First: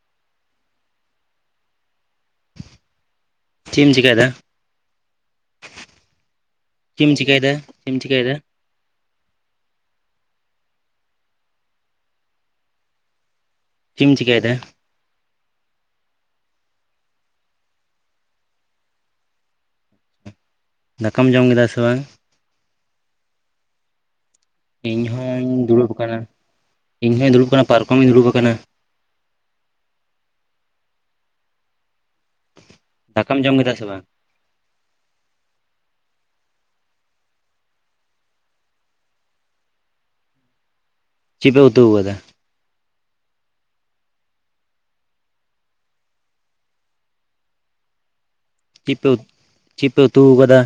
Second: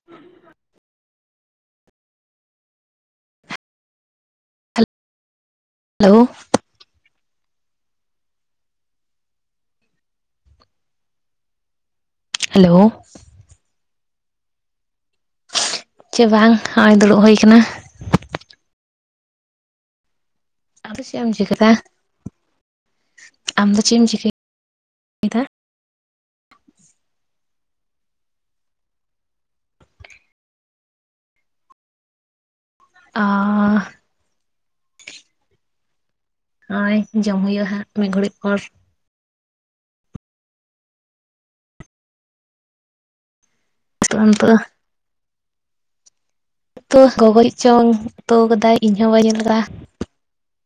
[inaudible] ᱪᱤᱢ ᱪᱤᱠᱟᱭ ᱫᱟ? Hello hello ᱪᱢ ᱪᱤᱠᱟᱹᱭᱫᱟ? ᱪᱮᱢ ᱪᱤᱠᱟᱹᱭᱫᱟ? ᱦᱮᱞᱳ ᱪᱮᱢ ᱪᱤᱠᱟᱹᱭᱫᱟ? ᱪᱮ ᱵᱟᱝ ᱱᱚᱜᱼᱚᱭ ᱫᱩᱲᱩᱵ ᱦᱩᱭ ᱟᱠᱟᱱᱟ᱾ ᱟᱫᱚ ᱫᱟᱠᱟᱢ ᱪᱮᱢ ᱡᱚᱢ ᱠᱮᱫᱟ ᱪᱤᱠᱫᱟ, ᱥᱮ ᱵᱟᱝ ᱟᱢ ᱫᱚ ᱪᱮᱢ ᱪᱤᱠᱟ ᱮᱫᱟ? ᱤᱧ ᱦᱚᱧ ᱫᱩᱲᱩᱵ ᱠᱟᱱᱟ᱾ ᱤᱧ ᱦᱚᱧ ᱫᱩᱲᱩᱵ ᱠᱟᱱᱟ᱾᱾ ᱯᱟᱨᱠᱚᱢ ᱨᱤᱧ ᱫᱩᱲᱩᱵ ᱠᱟᱱᱟ᱾ ᱚ ᱫᱟᱠᱟᱢ ᱡᱚᱢ ᱠᱮᱫᱟ ᱥᱮ ᱵᱟᱝ? ᱦᱳᱭ ᱡᱚᱢ ᱦᱩᱭᱩᱜᱼᱟ ᱦᱟᱸᱜ ᱢᱤᱫ ᱜᱷᱟᱹᱲᱤ ᱯᱚᱨ᱾ ᱪᱤᱜ ᱯᱮ ᱩᱛᱩ ᱠᱟᱫᱟ? [inaudible] ᱛᱚ ᱜᱚᱜᱚᱡ ᱪᱚᱝ ᱩᱛᱩᱟᱹᱣ ᱠᱟᱫ [unintelligible] ᱪᱤᱜ ᱯᱮ ᱩᱛ, ᱪᱤᱜ ᱯᱮ ᱩᱛᱩ ᱠᱟᱫᱟ?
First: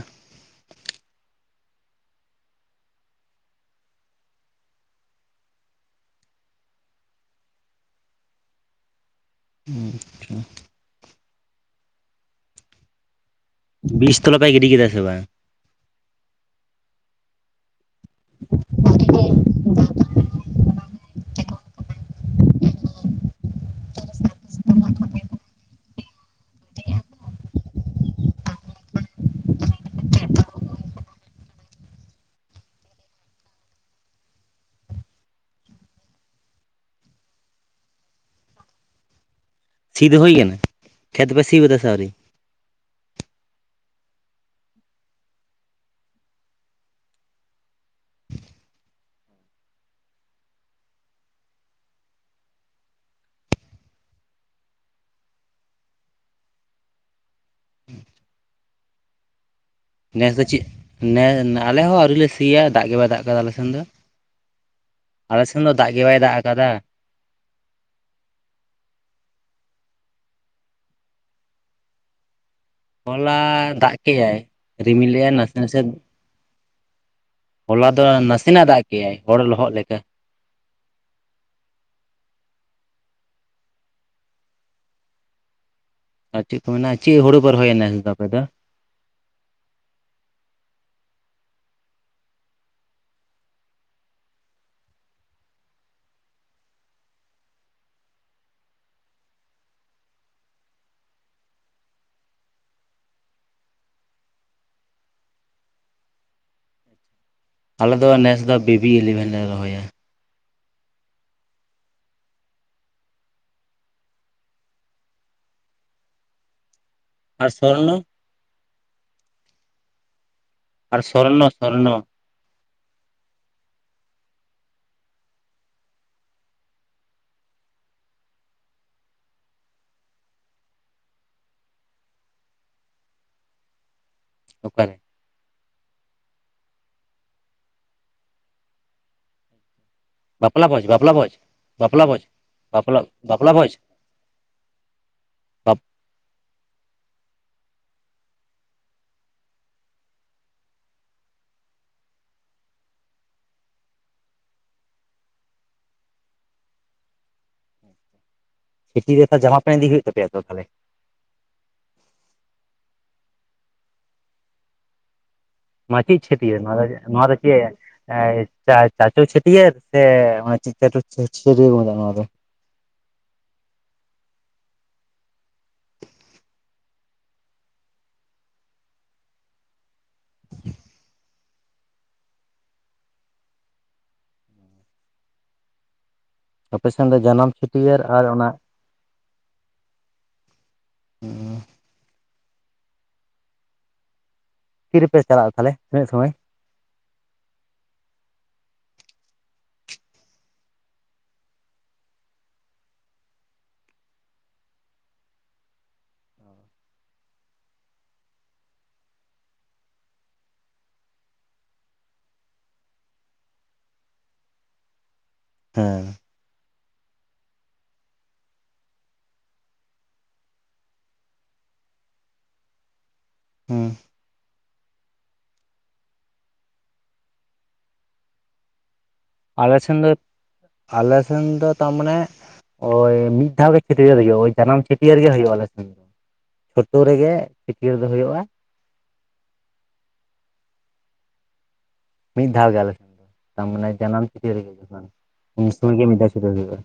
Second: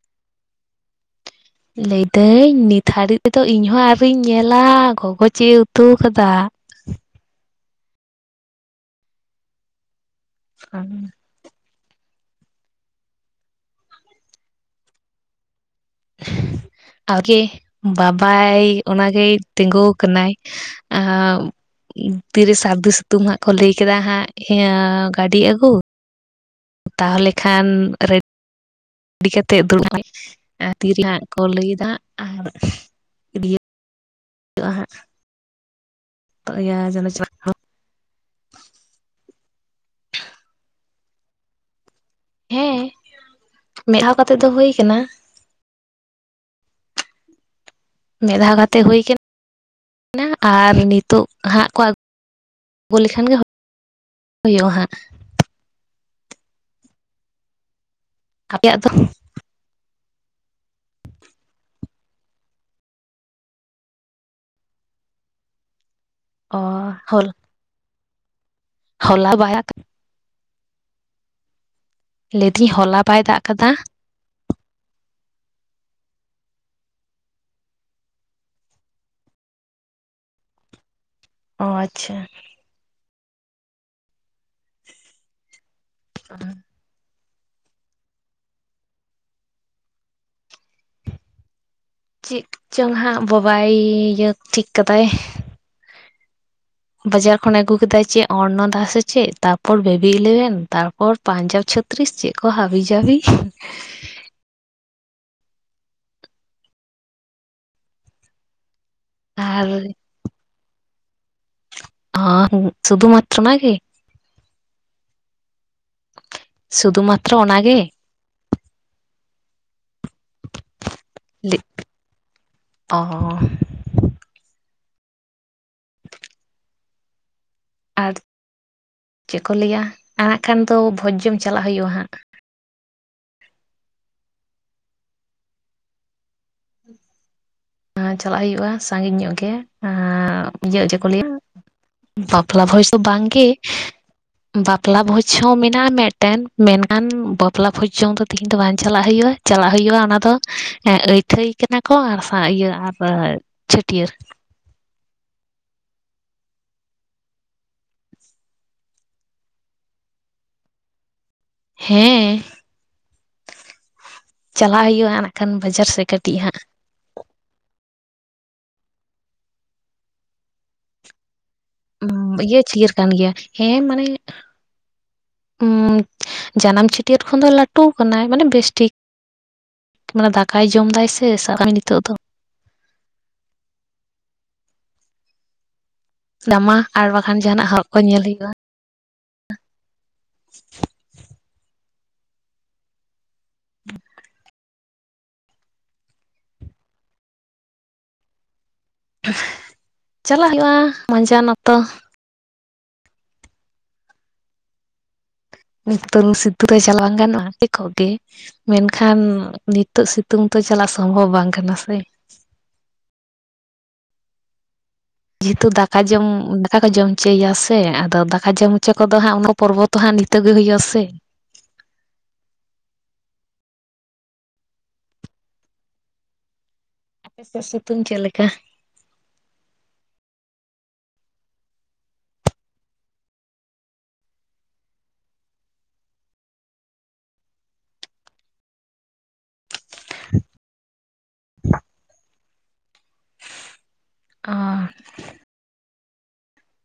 ᱞᱟᱹᱭ ᱫᱟᱹᱧ ᱱᱤᱛ ᱦᱟᱹᱲᱤᱡ ᱛᱮ ᱫᱚ ᱤᱧ ᱦᱚᱸ ᱟᱨᱚᱧ ᱧᱮᱞᱟ, ᱜᱚᱜᱚ ᱪᱮᱜ ᱮ ᱩᱛᱩ ᱠᱟᱫᱟ᱾ [inaudible] [inaudible] ᱵᱤᱥ ᱛᱞᱟᱯᱮ ᱜᱤᱰᱤ ᱠᱮᱫᱟ ᱥᱮ ᱵᱟᱝ? ᱟᱜᱮᱭ ᱵᱟᱵᱟᱭ ᱚᱱᱟ ᱜᱮᱭ ᱛᱮᱸᱜᱳ ᱠᱟᱱᱟᱭ ᱟᱜᱜ ᱛᱤᱨᱮ ᱥᱟᱹᱨᱫᱩ ᱥᱤᱛᱩᱝ ᱦᱟᱸᱜ ᱠᱚ ᱞᱟᱹᱭ ᱠᱟᱫᱟ ᱦᱟᱸᱜ ᱤᱭᱟ ᱜᱟᱹᱰᱤ ᱟᱜ ᱛᱟᱦᱚᱞᱮ ᱠᱷᱟᱱ ᱨᱮ ᱨᱮᱰᱤ ᱠᱟᱛᱮᱫ ᱫᱩᱲᱩᱵ [unintelligible] ᱛᱤᱨᱮᱱᱟᱜ ᱠᱚ ᱞᱟᱹᱭᱫᱟ ᱟᱨ ᱤᱭᱟᱹ ᱦᱟᱸᱜ [unintelligible] ᱡ ᱪ [unintelligible] ᱥᱤ ᱫᱚ ᱦᱩᱭ ᱠᱟᱱᱟ ᱠᱷᱮᱛ ᱯᱮ ᱥᱤ ᱠᱟᱫᱟ ᱥᱮ ᱟᱣᱨᱤ? ᱦᱮᱸ ᱢᱮᱫ ᱫᱦᱟᱣ ᱠᱟᱛᱮᱜ ᱫᱚ ᱦᱩᱭ ᱠᱟᱱᱟ᱾ ᱢᱤᱫ ᱫᱷᱟᱣ ᱠᱟᱛᱮ ᱦᱳᱭ ᱟᱠᱟᱱᱟ᱾ ᱱᱟ ᱟᱨ ᱱᱤᱛᱚᱜ ᱦᱟᱸᱜ ᱠᱚ ᱟᱹᱜᱩ ᱞᱮᱠᱷᱟᱱ ᱜᱮ ᱦᱩᱭ ᱦᱳᱭᱩᱜᱼᱟ ᱦᱟᱸᱜ ᱟᱯᱮᱭᱟᱜ ᱫᱚ? ᱱᱮᱥ ᱫᱚ ᱪᱤᱜ ᱱᱮᱸᱻ ᱟᱞᱮ ᱦᱚᱸ ᱟᱹᱣᱨᱤ ᱞᱮ ᱥᱤ ᱥᱤᱭᱟ ᱫᱟᱜ ᱜᱮ ᱵᱟᱭ ᱫᱟᱜ ᱠᱟᱫᱟ ᱟᱞᱮ ᱥᱮᱱ ᱫᱚ, ᱟᱞᱮ ᱥᱮᱱ ᱫᱚ ᱫᱟᱜ ᱜᱮ ᱵᱟᱭ ᱫᱟᱜ ᱟᱠᱟᱫᱟ ᱚᱸ ᱦᱚᱞ ᱦᱚᱞᱟ ᱵᱟᱭᱟ [unintelligible] ᱞᱮᱭ ᱫᱤᱧ ᱦᱚᱞᱟ ᱵᱟᱭ ᱦᱚᱞᱟ ᱫᱟᱜ ᱠᱟᱫᱟ ᱫᱟᱜ ᱠᱮᱜᱭᱟᱭ ᱨᱤᱢᱤᱞ ᱞᱟᱭ ᱱᱟᱥᱮ-ᱱᱟᱥᱮ ᱦᱚᱞᱟ ᱫᱚ ᱱᱟᱥᱮ ᱱᱟᱜ ᱫᱟᱜ ᱠᱮᱜᱼᱟᱭ ᱦᱚᱲ ᱞᱚᱦᱚᱫ ᱞᱮᱠᱟ᱾ ᱚ ᱟᱪᱪᱷᱟ ᱟᱨ ᱪᱤᱜ ᱠᱚ ᱢᱮᱱᱟ, ᱪᱤᱜ ᱦᱩᱲᱩ ᱯᱮ ᱨᱚᱦᱚᱭᱟ ᱟᱯᱮ ᱫᱚ ᱱᱮᱥ ᱫᱚ? ᱪᱤᱜ ᱪᱚᱝ ᱦᱟᱸᱜ ᱵᱳᱵᱟᱭ ᱤᱭᱟᱹ ᱴᱷᱤᱠ ᱟᱫᱟᱭ᱾ ᱵᱟᱡᱟᱨ ᱠᱷᱚᱱᱮ ᱟᱹᱜᱩ ᱠᱮᱫᱟᱭ ᱪᱮᱫ ᱚᱨᱱᱚᱫᱟ ᱥᱮ ᱪᱮᱫ ᱛᱟᱨᱯᱚᱨ ᱵᱮᱵᱤ ᱤᱞᱮᱵᱷᱮᱱ ᱛᱟᱨᱯᱚᱨ ᱯᱟᱧᱡᱟᱵᱽ ᱪᱷᱚᱛᱨᱤᱥ ᱪᱮᱫ ᱠᱚ ᱦᱟᱹᱵᱤ ᱡᱟᱹᱵᱤᱡ᱾ ᱟᱞᱮ ᱫᱚ ᱱᱮᱥ ᱫᱚ ᱵᱤᱵᱤ ᱤᱞᱤᱵᱷᱮᱱ ᱞᱮ ᱟᱨ ᱨᱚᱦᱚᱭᱟ᱾ ᱚ ᱥᱩᱫᱩ ᱢᱟᱛᱨᱚ ᱚᱱᱟ ᱜᱤ? ᱥᱩᱫᱩ ᱢᱟᱛ ᱟᱨ ᱥᱚᱨᱱᱚ ᱟᱨ ᱥᱚᱨᱱᱚ ᱥᱚᱨᱱᱚ ᱚᱻ ᱟᱨ ᱪᱮᱫ ᱠᱚ ᱞᱟᱹᱭᱟ ᱟᱜ ᱠᱷᱟᱱ ᱫᱚ ᱵᱷᱚᱡᱽ ᱡᱚᱢ ᱪᱟᱞᱟᱜ ᱦᱳᱭᱩᱜᱼᱟ ᱦᱟᱸᱜ ᱚᱠᱟ ᱨᱮ? ᱟ ᱪᱟᱞᱟᱜ ᱦᱩᱭᱩᱜᱼᱟ ᱥᱟᱸᱜᱤᱧ ᱧᱚᱜ ᱜᱮ ᱟᱻ ᱵᱟᱯᱞᱟ ᱤᱭᱟᱹ ᱵᱷᱚᱡᱽ ᱡᱮ ᱠᱚ ᱵᱟᱯᱞᱟ ᱞᱟᱹᱭᱟ ᱵᱷᱚᱡᱽ ᱵᱟᱯᱞᱟ ᱵᱷᱚᱡᱽ ᱵᱟᱯᱞᱟ ᱵᱷᱚᱡ ᱫᱚ ᱵᱟᱝᱜᱮ ᱵᱟᱯᱞᱟ ᱵᱷᱚᱡᱽ ᱵᱟᱯᱞᱟ ᱵᱷᱚᱡᱽ ᱦᱚᱸ ᱢᱮᱱᱟᱜᱼᱟ ᱢᱮᱴᱮᱱ ᱢᱮᱱᱠᱷᱟᱱ ᱵᱟᱯᱞᱟ ᱵᱷᱚᱡᱽ ᱡᱚᱢ ᱫᱚ ᱛᱤᱦᱤᱧ ᱫᱚ ᱵᱟᱝ ᱪᱟᱞᱟᱜ ᱦᱩᱭᱩᱜᱼᱟ ᱪᱟᱞᱟᱜ ᱦᱩᱭᱩᱜᱼᱟ ᱚᱱᱟ ᱫᱚ ᱟᱹᱭᱴᱷᱟᱹᱭ ᱠᱟᱱᱟ ᱠᱚ ᱟᱨ ᱤᱭᱟᱹ ᱟᱨ ᱪᱷᱟᱹᱴᱭᱟᱹᱨ ᱪᱷᱤᱴᱤ ᱨᱮ ᱛᱚ ᱡᱟᱢᱟ ᱯᱮᱱ ᱤᱫᱤ ᱦᱩᱭᱩᱜ ᱛᱟᱯᱭᱟ ᱛᱚ ᱛᱟᱦᱟᱞᱮ ᱦᱮᱸ ᱪᱟᱞᱟᱜ ᱦᱩᱭᱩᱜ ᱱᱟᱜ ᱠᱷᱟᱱ ᱵᱟᱡᱟᱨ ᱥᱮᱫ ᱢᱟᱱᱢᱤ ᱠᱟᱹᱴᱤᱡ ᱪᱷᱤᱴᱭᱟᱹᱨ ᱦᱟᱸᱜ ᱱᱚᱣᱟ ᱫᱚ ᱱᱚᱣᱟ ᱫᱚ ᱪᱮᱜ ᱮᱸ ᱪᱟ ᱪᱟᱪᱳ ᱪᱷᱟᱹᱴᱭᱟᱹᱨ ᱥᱮ [unintelligible] ᱱᱚᱣᱟ ᱫᱚ ᱵᱤᱭᱟᱹ ᱪᱷᱤᱭᱟᱹᱨ ᱠᱟᱱ ᱜᱮᱭᱟ ᱦᱮᱸ ᱢᱟᱱᱮ ᱩᱸ ᱡᱟᱱᱟᱢ ᱪᱷᱟᱹᱴᱭᱟᱹᱨ ᱠᱷᱚᱱ ᱫᱚ ᱞᱟᱹᱴᱩ ᱠᱟᱱᱟᱭ ᱢᱟᱱᱮ ᱵᱮᱥ ᱴᱷᱤᱠ ᱢᱟᱱᱮ ᱫᱟᱠᱟᱭ ᱡᱚᱢᱫᱟᱭ ᱥᱮ ᱥᱟᱵ ᱠᱟᱜᱢᱮ ᱱᱤᱛᱳᱜ ᱫᱚ ᱡᱟᱢᱟ ᱟᱯᱮ ᱥᱮᱱ ᱟᱨ ᱫᱚ ᱵᱟᱠᱷᱟᱱ ᱡᱟᱱᱟᱢ ᱡᱟᱦᱟᱱᱟᱜ ᱦᱚᱜ ᱠᱚ ᱪᱷᱟᱹᱴᱭᱟᱹᱨ ᱧᱮᱞ ᱟᱨ ᱚᱱᱟ ᱦᱩᱭᱩᱜᱼᱟ ᱚ ᱦ [unintelligible] ᱛᱤ ᱨᱮᱯᱮ ᱪᱟᱞᱟᱜ ᱛᱟᱦᱟᱞᱮ ᱛᱤᱱᱟᱹᱜ ᱥᱚᱢᱚᱭ? ᱪᱟᱞᱟᱜ ᱦᱩᱭᱩᱜᱼᱟ ᱢᱟᱡᱟᱱ ᱚᱠᱛᱚ ᱢᱤᱫ ᱛᱳᱞ ᱥᱤᱛᱩ [unintelligible] ᱜᱮ ᱢᱮᱱᱠᱷᱟᱱ ᱱᱤᱛᱚᱜ ᱥᱤᱛᱩᱝ ᱛᱚ ᱪᱟᱞᱟᱜ ᱥᱚᱢᱵᱷᱚᱵ ᱵᱟᱝ ᱠᱟᱱᱟ ᱥᱮ ᱡᱮᱦᱮᱛᱩ ᱫᱟᱠᱟ ᱦᱮᱸ ᱡᱚᱢ ᱠᱟ ᱠᱚ ᱡᱚᱢ ᱪᱚᱭᱭᱟ ᱥᱮ ᱟᱫᱚ ᱫᱟᱠᱟ ᱡᱚᱢ ᱚᱪᱚ ᱠᱚᱫᱚ ᱦᱟᱸᱜ ᱚᱱᱟ ᱯᱚᱨᱵᱚ ᱛᱚ ᱦᱟᱸᱜ ᱱᱤᱛᱟᱹᱜᱮ ᱦᱩᱭᱩᱜᱼᱟ ᱥᱮ ᱦᱮᱸ ᱟᱯᱮ ᱥᱮᱫ ᱥᱤᱛᱩᱝ ᱪᱮᱫ ᱞᱮᱠᱟ? ᱟᱞᱮ ᱥᱮᱱ ᱫᱚ ᱟᱞᱮ ᱥᱮᱱ ᱫᱚ ᱛᱟᱨᱢᱟᱱᱮ ᱦᱳᱭ ᱢᱤᱫ ᱫᱷᱟᱣ ᱜᱮ ᱪᱷᱟ. ᱴᱭᱟᱹᱨ ᱦᱳᱭᱳᱜᱼᱟ ᱡᱟᱱᱟᱢ ᱪᱷᱟᱹᱴᱭᱟᱹᱨ ᱜᱮ ᱦᱩᱭᱩᱜᱼᱟ ᱟᱞᱮ ᱥᱮᱱ ᱪᱷᱳᱴᱳ ᱨᱮᱜᱮ ᱪᱷᱟ. ᱴᱭᱟ. ᱨ ᱫᱚ ᱦᱩᱭᱩᱜᱼᱟ ᱵᱟ ᱢᱤᱫ ᱫᱷᱟᱣ ᱜᱮ ᱟᱞᱮ ᱥᱮᱱ ᱫᱚ ᱛᱟᱨ ᱢᱟᱱᱮ ᱡᱟᱱᱟᱢ ᱪᱷᱟ. ᱚ ᱴᱭᱟᱹᱨ ᱜᱮ ᱦᱩᱭᱩᱜ-ᱟ ᱩᱱ ᱥᱳᱢᱚᱭ ᱜᱮ ᱢᱤᱫ ᱫᱷᱟᱣ ᱪᱷᱟ. ᱴᱭᱟᱹᱨ ᱦᱩᱭᱩᱜᱼᱟ᱾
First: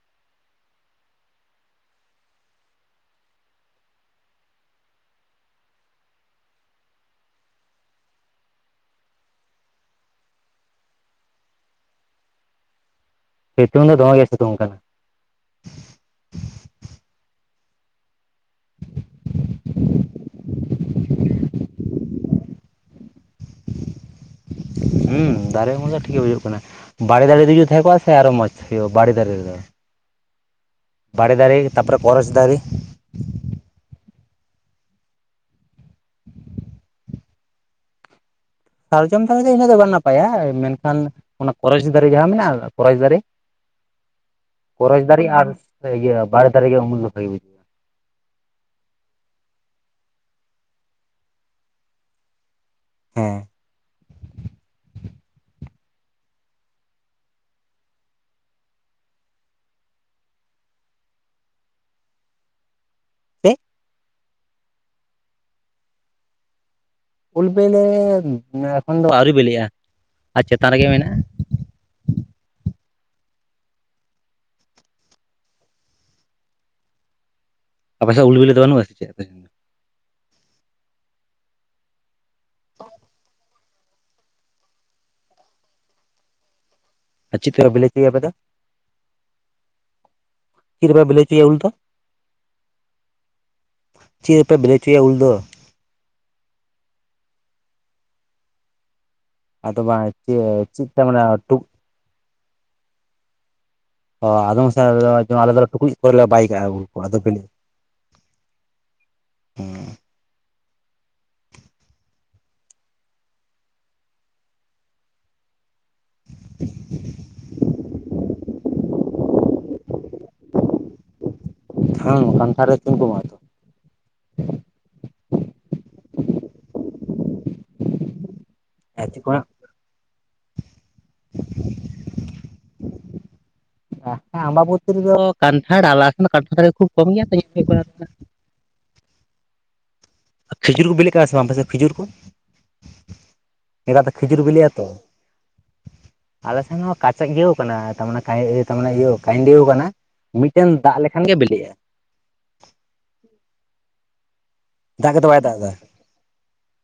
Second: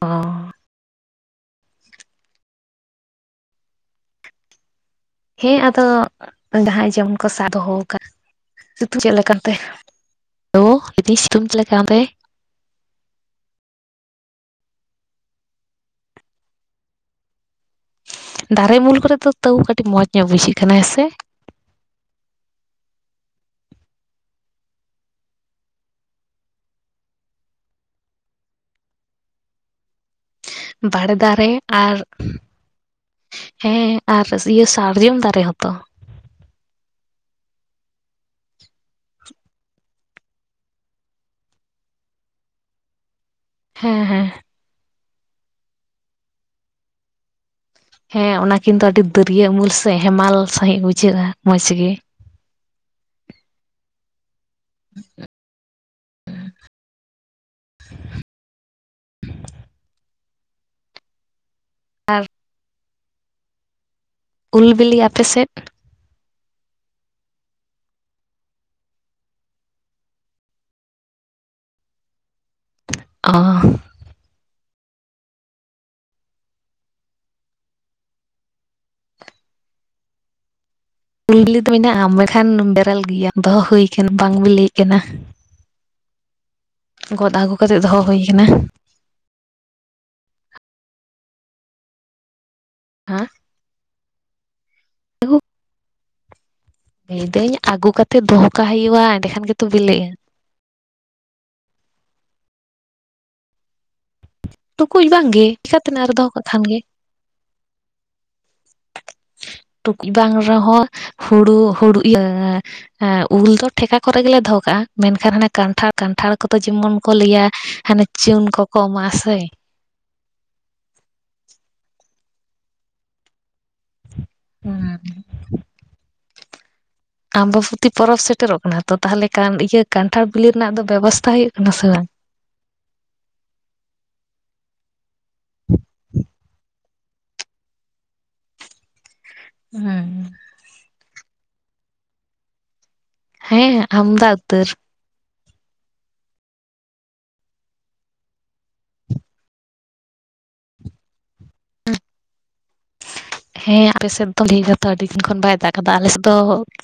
ᱚ ᱦᱮᱸ ᱟᱫᱚ ᱡᱟᱦᱟᱸᱭ ᱡᱮᱢᱚᱱ ᱠᱚ ᱥᱟᱵ ᱫᱚᱦᱚ ᱟᱠᱟᱫ ᱥᱤᱛᱩ ᱪᱮᱫ ᱞᱮᱠᱟᱛᱮ? ᱞᱳ ᱤᱛᱩ ᱥᱤᱛᱩᱝ ᱪᱮᱫ ᱞᱮᱠᱟ ᱚᱱᱛᱮ? ᱥᱤᱛᱩᱝ ᱫᱚ ᱫᱚᱢᱮᱜᱮ ᱥᱤᱛᱩᱝ ᱠᱟᱱᱟ ᱫᱟᱨᱮ ᱩᱢᱩᱞ ᱠᱚᱨᱮ ᱫᱚ ᱛᱟᱹᱣ ᱠᱟᱹᱴᱤᱡ ᱢᱚᱡᱽ ᱧᱚᱜ ᱵᱩᱡᱷᱟᱹᱜ ᱠᱟᱱᱟ ᱦᱮᱥᱮ? ᱦᱮᱸ ᱫᱟᱨᱮ ᱩᱢᱩᱞ ᱫᱚ ᱴᱷᱤᱠ ᱜᱮ ᱵᱩᱡᱩᱜ ᱠᱟᱱᱟ᱾ ᱵᱟᱲᱮ ᱫᱟᱨᱮ ᱡᱩᱫᱤ ᱛᱟᱦᱮᱸ ᱠᱚᱜᱼᱟ ᱥᱮ ᱟᱨᱚ ᱢᱚᱸᱡᱽ ᱦᱩᱭᱩᱜᱼᱟ ᱵᱟᱲᱮ ᱫᱟᱨᱮ ᱨᱮᱫᱚ ᱵᱟᱲᱮ ᱫᱟᱲᱮ ᱫᱟᱨᱮ ᱛᱟᱯᱚᱨᱮ ᱟᱨ ᱠᱚᱨᱚᱪ ᱫᱟᱨᱮ ᱦᱮᱸ ᱟᱨ ᱤᱭᱟᱹ ᱥᱟᱨᱡᱚᱢ ᱫᱟᱨᱮ ᱦᱚᱸᱛᱚ ᱥᱟᱨᱡᱚᱢ ᱫᱟᱨᱮ ᱫᱚ ᱤᱱᱟᱹᱜ ᱫᱚ ᱵᱟᱝ ᱱᱟᱯᱟᱭᱟ ᱢᱮᱱᱠᱷᱟᱱ ᱚᱱᱟ ᱠᱚᱨᱚᱪ ᱫᱟᱨᱮ ᱡᱟᱦᱟᱸ ᱢᱮᱱᱟᱜᱼᱟ ᱠᱚᱨᱚᱪ ᱫᱟᱨᱮ ᱦᱮᱸ ᱦᱮᱸ ᱠᱚᱨᱚᱪ ᱫᱟᱨᱮ ᱟᱨ ᱤᱭᱟᱹ ᱵᱟᱲᱮ ᱫᱟᱨᱮ ᱜᱮ ᱩᱢᱩᱞ ᱫᱚ ᱵᱷᱟᱜᱤ ᱵᱩᱡᱷᱟᱹᱜ ᱦᱮᱸ ᱚᱱᱟ ᱠᱤᱱᱫᱚ ᱟᱹᱰᱤ ᱫᱟᱹᱨᱭᱟᱹ ᱩᱢᱩᱞ ᱥᱮ ᱦᱮᱢᱟᱞ ᱥᱟᱹᱦᱤᱡ ᱵᱩᱡᱷᱟᱹᱜᱼᱟ ᱢᱚᱡᱽ ᱜᱮ ᱾ ᱦᱮᱸ ᱦᱮᱸ [unintelligible] [unintelligible] ᱟᱨᱼᱼ ᱛᱮ ᱩᱞ ᱵᱤᱞᱤ ᱟᱯᱮᱥᱮᱫᱼᱼ ᱩᱞ ᱵᱤᱞᱤ ᱮᱠᱷᱚᱱ ᱫᱚ ᱟᱹᱣᱨᱤ ᱵᱤᱞᱤᱜᱼᱟ ᱟᱨ ᱪᱮᱛᱟᱱ ᱨᱮᱜᱮ ᱢᱮᱱᱟᱜᱼᱟ ᱾ ᱚ [unintelligible] ᱟᱯᱮᱥᱮᱫ ᱩᱞ ᱵᱤᱞᱤ ᱫᱚ ᱵᱟᱹᱱᱩᱜ ᱟᱥᱮ ᱪᱮᱫ? ᱫᱚ? ᱩᱞ ᱵᱤᱞᱤ ᱫᱚ ᱢᱮᱱᱟᱜᱼᱟ ᱢᱮᱱᱠᱷᱟᱱ ᱵᱮᱨᱮᱞ ᱜᱮᱭᱟ ᱫᱚᱦᱚ ᱦᱩᱭ ᱟᱠᱟᱱᱟ ᱵᱟᱝ ᱵᱤᱞᱤ ᱭᱟᱠᱟᱱᱟ ᱾ ᱟᱨ ᱪᱮᱫ ᱟᱹᱜᱩ ᱛᱮᱯᱮ ᱠᱟᱛᱮ ᱵᱤᱞᱤ ᱫᱚᱦᱚ ᱦᱚᱸᱪᱚᱭᱟ ᱟᱯᱮ ᱦᱩᱭ ᱫᱚ? ᱠᱟᱱᱟ ᱪᱮᱫ ᱨᱮᱯᱮ ᱵᱤᱞᱤ ᱦᱚᱸᱪᱚᱭᱟ ᱩᱞ ᱫᱚ? ᱦᱮᱸ ᱪᱮᱫ ᱨᱮᱯᱮ ᱵᱤᱞᱤ ᱦᱚᱪᱚᱭᱟ ᱩᱞ ᱫᱚ? ᱛᱮᱦᱮᱧ ᱟᱹᱜᱩ ᱠᱟᱛᱮ ᱫᱚᱦᱚ ᱠᱟᱜ ᱦᱩᱭᱩᱜᱼᱟ ᱾ ᱟᱫᱚ ᱵᱟᱝ ᱪᱮᱫ ᱪᱮᱫ ᱛᱮ ᱢᱟᱱᱮ ᱴᱩᱼᱼ ᱚ ᱟᱫᱚᱢ ᱴᱩᱠᱩᱡ ᱢᱟᱥᱟᱨᱚᱱ ᱵᱟᱝᱜᱮ ᱟᱞᱮ ᱫᱚ ᱪᱤᱠᱟᱛᱮ ᱴᱩᱠᱩᱡ ᱟᱨ ᱠᱚᱨᱮ ᱞᱮ ᱫᱚᱦᱚ ᱵᱟᱭ ᱠᱟᱜ ᱠᱷᱟᱱ ᱠᱟᱜᱼᱟ ᱜᱮ ᱾ ᱟᱫᱚ ᱯᱮᱱ ᱦᱩᱸ ᱴᱩᱠᱩᱡ ᱵᱟᱝ ᱨᱮᱦᱚᱸᱼᱼ ᱦᱩᱲᱩ ᱦᱩᱲᱩ ᱤᱭᱟᱹ ᱩᱞ ᱫᱚ ᱴᱷᱮᱠᱟ ᱠᱚᱨᱮ ᱜᱮᱞᱮ ᱫᱚᱦᱚ ᱠᱟᱜᱼᱟ, ᱢᱮᱱᱠᱷᱟᱱ ᱦᱟᱱᱮ ᱠᱟᱱᱴᱷᱟᱲᱼᱼ ᱠᱟᱱᱴᱷᱟᱲ ᱠᱚᱫᱚ ᱡᱮᱢᱚᱱ ᱠᱚ ᱞᱟᱹᱭᱟ ᱦᱟᱱᱮ ᱪᱩᱱ ᱠᱚᱠᱚ ᱮᱢᱟᱜᱼᱟ ᱥᱮ ᱾ ᱦᱮᱸ ᱠᱟᱱᱴᱷᱟᱨ ᱨᱮ ᱪᱩᱱᱠᱚ ᱮᱢᱟᱜᱼᱟ ᱾ ᱦᱩᱸ ᱟᱢᱵᱟᱵᱚᱛᱤ ᱯᱚᱨᱚᱵᱽ ᱥᱮᱴᱮᱨᱚᱜ ᱠᱟᱱᱟ ᱛᱚᱹ ᱟᱨ ᱪᱮᱫ ᱛᱟᱦᱩᱞᱮ ᱠᱚ ᱢᱮᱱᱟᱜ ᱠᱷᱟᱱ ᱠᱟᱱᱴᱷᱟᱲ ᱵᱤᱞᱤ ᱨᱮᱱᱟᱜ ᱫᱚ ᱵᱮᱵᱚᱥᱛᱛᱟ ᱦᱩᱭᱩᱜ ᱠᱟᱱᱟ ᱥᱮ ᱵᱟᱝ ᱾ ᱟᱢᱟᱵᱟᱵᱚᱛᱤ ᱨᱮᱫᱚ ᱠᱟᱱᱴᱷᱟᱲ ᱟᱞᱟ ᱫᱚ ᱠᱟᱱᱴᱷᱟᱲ ᱠᱷᱩᱵ ᱠᱚᱢ ᱜᱮᱭᱟ ᱛᱚ ᱮᱤ ᱦᱩᱭᱩᱜ ᱠᱟᱱᱟ ᱵᱮᱰᱟᱨ ᱾ ᱦᱮᱸ ᱠᱷᱮᱡᱩᱨ ᱵᱤᱞᱤᱜ ᱠᱟᱱᱟ ᱥᱮ ᱵᱟᱝ ᱟᱯᱮᱥᱮᱫ ᱠᱷᱤᱡᱩᱨ ᱠᱚ ᱾ ᱦᱮᱸ ᱮᱜᱟᱛᱮ ᱟᱢᱫᱟ ᱠᱷᱤᱡᱩᱨ ᱩᱛᱟᱹᱨ ᱵᱤᱞᱤᱜᱼᱟ ᱛᱚ ᱿ ᱟᱞᱮ ᱥᱮᱱ ᱦᱚᱸ ᱠᱟᱪᱟᱜᱮᱣ ᱟᱠᱟᱱᱟ ᱛᱟᱨᱢᱟᱱᱮ ᱠᱟᱹᱭ ᱜᱮᱣ ᱤᱭᱟᱹ ᱠᱟᱱᱟ ᱾ ᱢᱤᱫᱴᱮᱱ ᱫᱟᱜ ᱞᱮᱠᱷᱟᱱ ᱜᱮ ᱵᱤᱞᱤᱜᱼᱟ ᱾ ᱦᱮᱸ ᱟᱯᱮᱥᱮᱫ ᱫᱚ ᱱᱤᱭᱟᱹ ᱫᱷᱟᱣ ᱫᱚ ᱟᱹᱰᱤ ᱫᱟᱜ ᱫᱤᱱ ᱜᱮᱛᱚ ᱠᱷᱚᱱ ᱵᱟᱭ ᱫᱟᱜ ᱮᱫᱟ ᱠᱟᱫᱟ, ᱟᱞᱮᱥᱮᱫ ᱫᱚᱼᱼ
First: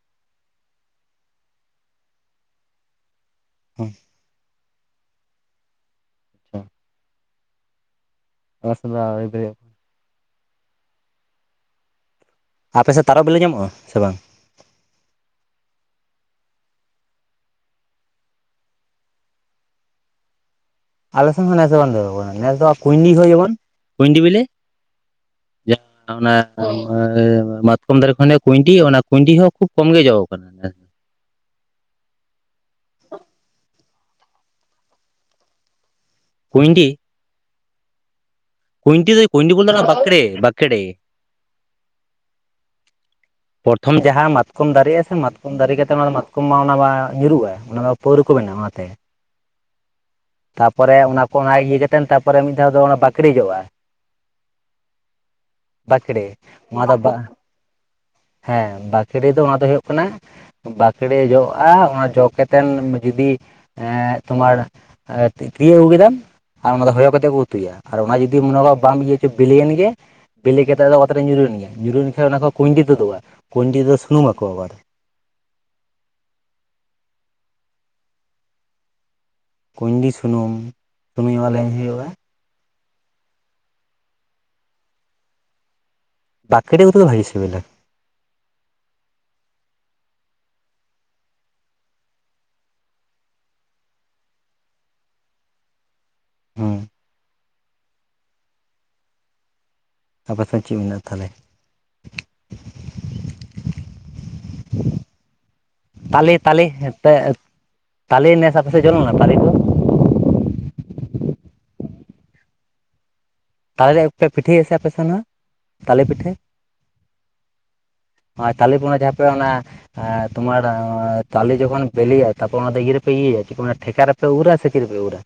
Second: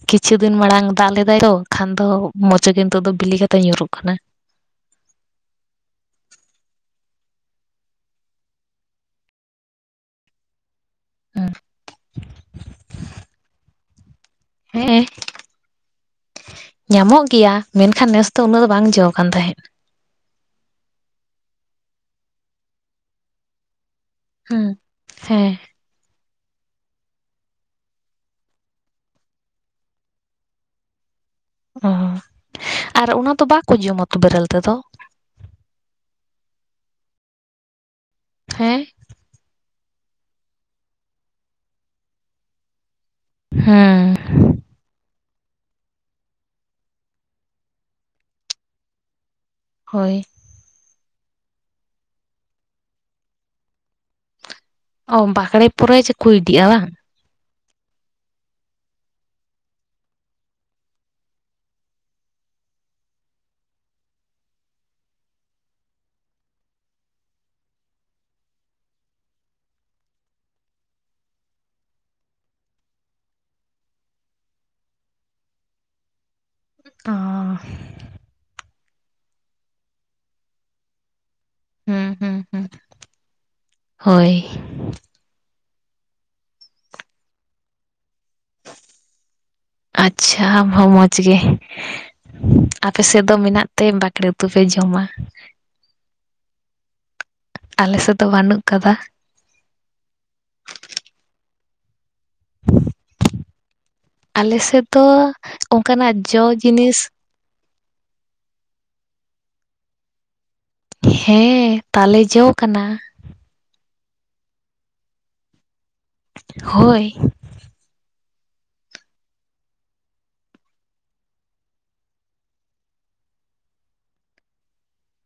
ᱠᱤᱪᱷᱩ ᱫᱤᱱ ᱢᱟᱲᱟᱝ ᱫᱟᱜ ᱞᱮᱫᱟᱭ ᱛᱚ ᱠᱷᱟᱱ ᱫᱚ ᱢᱚᱪᱚ ᱠᱤᱱᱛᱩᱜ ᱫᱚ ᱵᱤᱞᱤ ᱠᱟᱛᱮ ᱧᱩᱨᱩᱜ ᱠᱟᱱᱟ ᱾ [unintelligible] [unintelligible] [unintelligible] ᱟᱯᱮ ᱥᱮᱫ ᱛᱟᱨᱚᱵ ᱵᱤᱞᱤ ᱧᱟᱢᱚᱜᱼᱟ ᱥᱮ ᱵᱟᱝ? ᱦᱮᱸ ᱧᱟᱢᱚᱜ ᱜᱮᱭᱟ ᱢᱮᱱᱠᱷᱟᱱ ᱱᱮᱥ ᱫᱚ ᱩᱱᱟᱹᱜ ᱫᱚ ᱵᱟᱝ ᱡᱚ ᱠᱟᱱ ᱛᱟᱦᱮᱸᱫ ᱾ ᱟᱞᱮ ᱥᱱ ᱦᱚᱸ ᱱᱮᱥ ᱫᱚ ᱵᱟᱝ ᱡᱚ ᱟᱠᱟᱱᱟ, ᱱᱮᱥ ᱫᱚ ᱠᱩᱭᱱᱤ ᱠᱚ ᱡᱮᱢᱚᱱᱼᱼ ᱠᱩᱤᱰᱤ ᱵᱤᱞᱮᱼᱼ ᱦᱩᱸ ᱦᱮᱸ ᱚᱱᱟ ᱢᱟᱛᱠᱚᱢ ᱫᱟᱨᱮ ᱠᱷᱚᱱᱮ ᱠᱩᱭᱸᱰᱤ ᱚᱱᱟ ᱠᱩᱭᱸᱰᱤ ᱦᱚᱸ ᱠᱷᱩᱵ ᱠᱚᱢ ᱜᱮ ᱡᱚ ᱟᱠᱟᱱᱟ ᱾ ᱚ ᱟᱨ ᱚᱱᱟ ᱫᱚ ᱵᱟᱠᱚ ᱡᱚᱢᱟᱛᱚ ᱵᱮᱨᱮᱹᱞ ᱛᱮᱫᱚ ᱾ ᱠᱩᱭᱸᱰᱤᱼᱼ ᱦᱮᱸ ᱾ ᱠᱩᱸᱭᱰᱤ ᱵᱚᱞᱛᱮ ᱫᱚ ᱵᱟᱠᱲᱮ ᱵᱟᱠᱲᱮ ᱯᱨᱚᱛᱷᱚᱢ ᱦᱮᱸ ᱡᱟᱦᱟᱸᱢᱟ ᱢᱟᱛᱠᱚᱢ ᱫᱟᱨᱮᱜᱼᱟ ᱥᱮ ᱢᱟᱛᱠᱚᱢ ᱫᱟᱨᱮ ᱠᱟᱛᱮᱫ ᱚᱱᱟ ᱢᱟᱛᱠᱚᱢ ᱢᱟ ᱚᱱᱟ ᱢᱟ ᱧᱩᱨᱩᱜᱼᱟ᱾ ᱚᱱᱟ ᱢᱟ ᱯᱟᱹᱣᱨᱟᱹ ᱠᱚ ᱵᱮᱱᱟᱜᱼᱟ ᱚᱱᱟᱛᱮ᱾ ᱦᱳᱭ ᱛᱟᱯᱚᱨᱮ ᱚᱱᱟ ᱠᱚ ᱚᱱᱟ ᱤᱭᱟᱹ ᱠᱟᱛᱮᱫ ᱛᱟᱯᱚᱨᱮ ᱢᱤᱫ ᱫᱷᱟᱣ ᱫᱚ ᱚᱱᱟ ᱵᱟᱠᱲᱤᱡᱚᱜᱼᱟ᱾ ᱚ ᱵᱟᱠᱲᱮ ᱯᱚᱨᱮ ᱵᱟᱠᱲᱮ ᱪᱮᱠᱚ ᱤᱫᱤᱜᱼᱟ ᱵᱟᱝ ᱱᱚᱣᱟ ᱫᱚ ᱦᱮᱸ ᱵᱟᱠᱮᱲᱮ ᱫᱚ ᱚᱱᱟ ᱫᱚ ᱦᱩᱭᱩᱜ ᱠᱟᱱᱟ ᱵᱟᱠᱲᱮ ᱡᱚᱜᱼᱟ ᱚᱱᱟ ᱡᱚ ᱠᱟᱛᱮᱱ ᱡᱩᱫᱤ ᱮ ᱛᱳᱢᱟᱨ ᱟᱨ ᱛᱤᱭᱩᱜ ᱟᱜᱩᱠᱮᱫᱟᱢ ᱟᱨ ᱚᱱᱟ ᱫᱚ ᱦᱚᱭᱚ ᱠᱟᱛᱮ ᱠᱚ ᱩᱛᱩᱭᱟ ᱟᱨ ᱚᱱᱟ ᱡᱩᱫᱤ ᱢᱚᱱᱮ ᱠᱚᱣᱟ ᱵᱟᱢ ᱤᱭᱟᱹ ᱦᱚᱪᱚ ᱵᱞᱤᱭᱮᱱ ᱜᱮ ᱵᱤᱞᱤ ᱠᱟᱛᱮᱫ ᱫᱚ ᱚᱛᱨᱮ ᱧᱩᱨᱩᱭᱮᱱ ᱜᱮᱭ ᱧᱩᱨᱩᱭᱮᱱ ᱠᱷᱟᱱᱡ ᱚᱱᱟ ᱠᱷᱚᱱ ᱠᱩᱸᱰᱤ ᱛᱩᱫᱩᱜᱼᱟ᱾ ᱠᱩᱸᱰᱤ ᱫᱚ ᱥᱩᱱᱩᱢ ᱟᱠᱚ ᱚᱠᱟᱟᱨᱮ᱾ ᱚ ᱠᱩᱸᱭᱰᱤ ᱥᱩᱱᱩᱢ ᱥᱩᱱᱩ ᱟᱞᱮᱧ ᱦᱩᱭᱩᱜᱼᱟ᱾ ᱦᱩᱸ ᱦᱩᱸ ᱦᱩᱸ ᱦᱳᱭ ᱵᱟᱠᱮᱲᱮ ᱩᱛᱩ ᱫᱚ ᱵᱷᱟᱹᱜᱤ ᱥᱤᱵᱞᱟ᱾ ᱟᱪᱪᱷᱟ ᱟᱢ ᱦᱚᱸ ᱢᱚᱡᱽ ᱜᱮ᱾ ᱟᱯᱮ ᱥᱮᱫ ᱫᱚ ᱢᱮᱱᱟᱜ ᱛᱮ ᱵᱟᱠᱲᱮ ᱩᱛᱩ ᱯᱮ ᱡᱚᱢᱟ᱾ ᱦᱩᱸ ᱟᱞᱮᱥᱮᱫ ᱫᱚ ᱵᱟᱹᱱᱩᱜ ᱟᱠᱟᱫᱟ᱾ ᱟᱯᱮ ᱥᱮᱫ ᱪᱮᱫ ᱢᱮᱱᱟᱜ-ᱟ ᱛᱟᱦᱚᱞᱮ? ᱟᱞᱮ ᱥᱮᱫ ᱫᱚ ᱚᱱᱠᱟᱱᱟᱜ ᱛᱟᱞᱮ ᱡᱚ ᱡᱤᱱᱤᱥ᱾ ᱛᱟᱞᱮ ᱛᱟᱞᱮ ᱱᱮᱥ ᱟᱯᱮ ᱥᱮᱡ ᱡᱚᱞᱮᱱᱟ ᱛᱟᱞᱮ ᱠᱚ? ᱦᱮᱸ ᱛᱟᱞᱮ ᱡᱚᱣ ᱠᱟᱱᱟ। ᱛᱟᱞᱮ ᱯᱮ ᱯᱤᱴᱷᱟᱹᱭᱟ ᱥᱮ ᱟᱯᱮ ᱥᱮᱱ ᱦᱚᱸ ᱛᱟᱞᱮ ᱯᱤᱴᱷᱟᱹ? ᱦᱳᱭ ᱛᱟᱞᱮ ᱠᱚ ᱦᱟᱜ ᱡᱟᱦᱟᱸ ᱯᱮ ᱚᱱᱟ ᱮᱸᱻ ᱛᱚᱢᱟᱨ ᱛᱟᱞᱮ ᱡᱚᱠᱷᱚᱱ ᱵᱮᱞᱤᱭᱼᱟ᱾ ᱛᱟᱨᱯᱚᱨ ᱚᱱᱟ ᱫᱚ ᱤᱭᱟᱹ ᱨᱮᱯᱮ ᱤᱭᱟᱹᱭᱟ ᱪᱮᱫ ᱠᱚ ᱢᱮᱱ ᱴᱷᱮᱠᱟ ᱨᱮ [unintelligible]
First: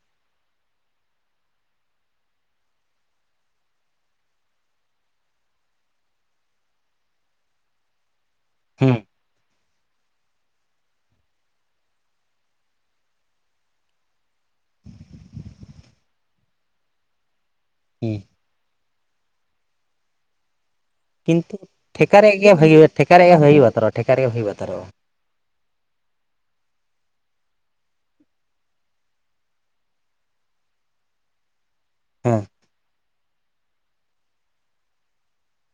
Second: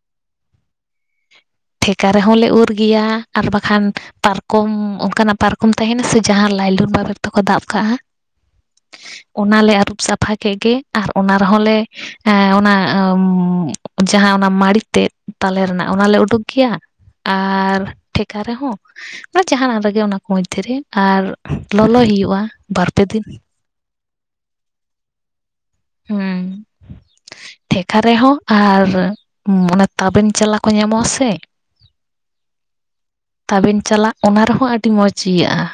ᱴᱷᱮᱠᱟ ᱨᱮᱦᱚᱸ ᱞᱮ ᱩᱨ ᱜᱮᱭᱟ, ᱟᱨ ᱵᱟᱠᱷᱟᱱ ᱯᱟᱨᱠᱚᱢ ᱚᱱᱠᱟᱱᱟᱜ ᱯᱟᱨᱠᱚᱢ ᱛᱟᱦᱮᱱᱟ ᱥᱮ ᱡᱟᱦᱟᱸ ᱞᱟᱭᱞᱩᱱ ᱵᱟᱵᱮᱨ ᱛᱚ ᱠᱚ ᱫᱟᱵ ᱠᱟᱜᱼᱟ᱾ ᱦᱩᱸ᱾ ᱚᱱᱟᱞᱮ ᱟᱹᱨᱩᱵ ᱥᱟᱯᱷᱟ ᱠᱮᱫ ᱜᱮ ᱟᱨ ᱚᱱᱟ ᱨᱮᱦᱚᱸ ᱞᱮ ᱮᱸ ᱚᱱᱟ ᱡᱟᱦᱟᱸ ᱚᱱᱟ ᱢᱟᱹᱲᱤ ᱛᱮᱫ ᱛᱟᱞᱮ ᱨᱮᱱᱟᱜ ᱚᱱᱟᱞᱮ ᱩᱰᱩᱠ ᱜᱮᱭᱟ᱾ ᱟᱨ ᱦᱩᱸ᱾ ᱴᱷᱮᱠᱟ ᱨᱮᱦᱚᱸ ᱢᱟᱱᱮ ᱡᱟᱦᱟᱱᱟᱜ ᱨᱮᱜᱮ ᱚᱱᱟ ᱠᱚ ᱢᱚᱫᱽᱫᱷᱮ ᱨᱮ᱾ ᱟᱨ ᱠᱤᱱᱛᱩ ᱞᱚᱞᱚᱭ ᱴᱷᱮᱠᱟ ᱨᱮᱭᱟᱜ ᱦᱩᱭᱩᱜᱼᱟ ᱜᱮ ᱵᱷᱟᱹᱜ ᱵᱟᱨᱯᱮ ᱴᱷᱮᱠ ᱫᱤᱱ ᱨᱮᱭᱟᱜ ᱜᱮ ᱦᱩᱭᱩᱜ ᱛᱚ ᱴᱷᱮᱠ ᱨᱮᱭᱟᱜ ᱜᱮ ᱦᱩᱭᱩᱜᱼᱟ ᱛᱚᱨᱳ᱾ ᱦᱩᱸ᱾ ᱴᱷᱮᱠᱟ ᱨᱮᱦᱚᱸ ᱟᱨ ᱢᱚᱱᱮ ᱛᱟᱵᱮᱱ ᱪᱟᱞᱟ ᱠᱚ ᱧᱟᱢᱚᱜᱼᱟ ᱥᱮ᱾ ᱦᱮᱸ ᱛᱟᱵᱮᱱ ᱪᱟᱞᱟᱜ ᱚᱱᱟ ᱨᱮᱦᱚᱸ ᱟᱹᱰᱤ ᱢᱚᱡᱽ ᱤᱭᱟᱹᱜᱼᱟ᱾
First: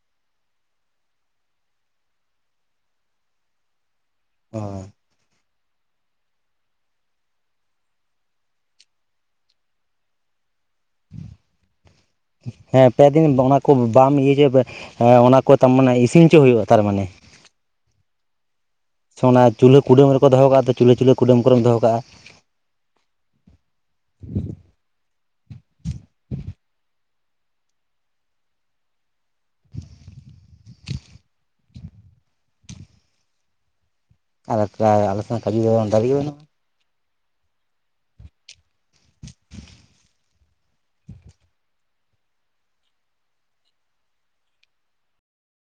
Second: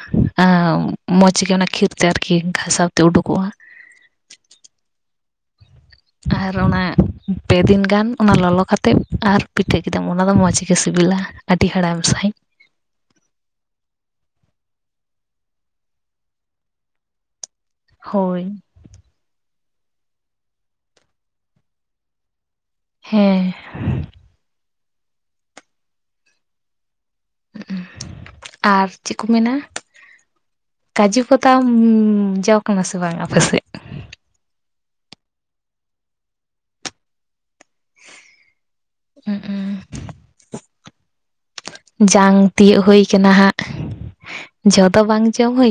ᱟᱸᱻ ᱢᱚᱡᱽ ᱜᱮ ᱚᱱᱟ ᱠᱷᱤᱨ ᱛᱮ ᱟᱨᱠᱤ ᱜᱷᱟᱥᱟᱣ ᱛᱮ ᱩᱰᱩᱠᱚᱜᱼᱟ᱾ ᱚ ᱟᱨ ᱚᱱᱟ ᱯᱮ ᱫᱤᱱ ᱜᱟᱱ ᱚᱱᱟ ᱞᱚᱞᱚ ᱠᱟᱛᱮ, ᱟᱨ ᱯᱤᱴᱷᱟᱹ ᱠᱮᱫᱟᱢ ᱚᱱᱟ ᱫᱚ ᱢᱚᱡᱽ ᱜᱮ ᱥᱤᱵᱤᱞᱟ᱾ ᱟᱹᱰᱤ ᱦᱮᱲᱮᱢ ᱥᱟᱺᱦᱤᱡ᱾ ᱦᱮᱸ ᱯᱮᱫᱤᱱ ᱚᱱᱟ ᱠᱚ ᱵᱟᱢ ᱤᱭᱟᱹ ᱦᱚᱪᱚ ᱚᱱᱟ ᱠᱚ ᱛᱟ ᱢᱟᱱᱮ ᱤᱥᱤᱱ ᱦᱚᱪᱚ ᱦᱩᱭᱩᱜ-ᱟ ᱛᱟᱨᱢᱟᱱᱮ᱾ ᱦᱳᱭ᱾ ᱥᱮ ᱚᱱᱟ ᱪᱩᱞᱦᱟᱹ ᱠᱩᱰᱟᱹᱢ ᱨᱮᱠᱚ ᱫᱚᱦᱚ ᱠᱟᱜ-ᱟ ᱪᱩᱞᱦᱟᱹ ᱪᱩᱞᱦᱟᱹ ᱠᱩᱰᱟᱹᱢ ᱠᱚᱨᱮᱢ ᱫᱚᱦᱚ ᱠᱟᱜ-ᱟ ᱦᱮᱸ ᱟᱨ ᱪᱮᱫ ᱠᱚ ᱢᱮᱱᱟ? ᱠᱟᱡᱩ ᱠᱚᱛᱟᱢ ᱡᱚ ᱠᱟᱱᱟ ᱥᱮ ᱵᱟᱝ ᱟᱯᱮᱥᱮᱫ? ᱟᱞᱮ ᱯᱨᱟᱭ ᱟᱞᱮ ᱥᱮᱱ ᱠᱟᱹᱡᱩ ᱵᱟᱫᱟᱢ ᱫᱟᱨᱮᱜᱮ ᱵᱟᱹᱱᱩᱜ-ᱟ᱾ ᱩ [unintelligible] ᱡᱟᱝ ᱛᱤᱭᱳᱟᱹᱜ ᱦᱩᱭ ᱠᱟᱱᱟ ᱦᱟᱸᱜ, ᱡᱚ ᱫᱚ ᱵᱟᱝ ᱡᱚᱢ ᱦᱩᱭ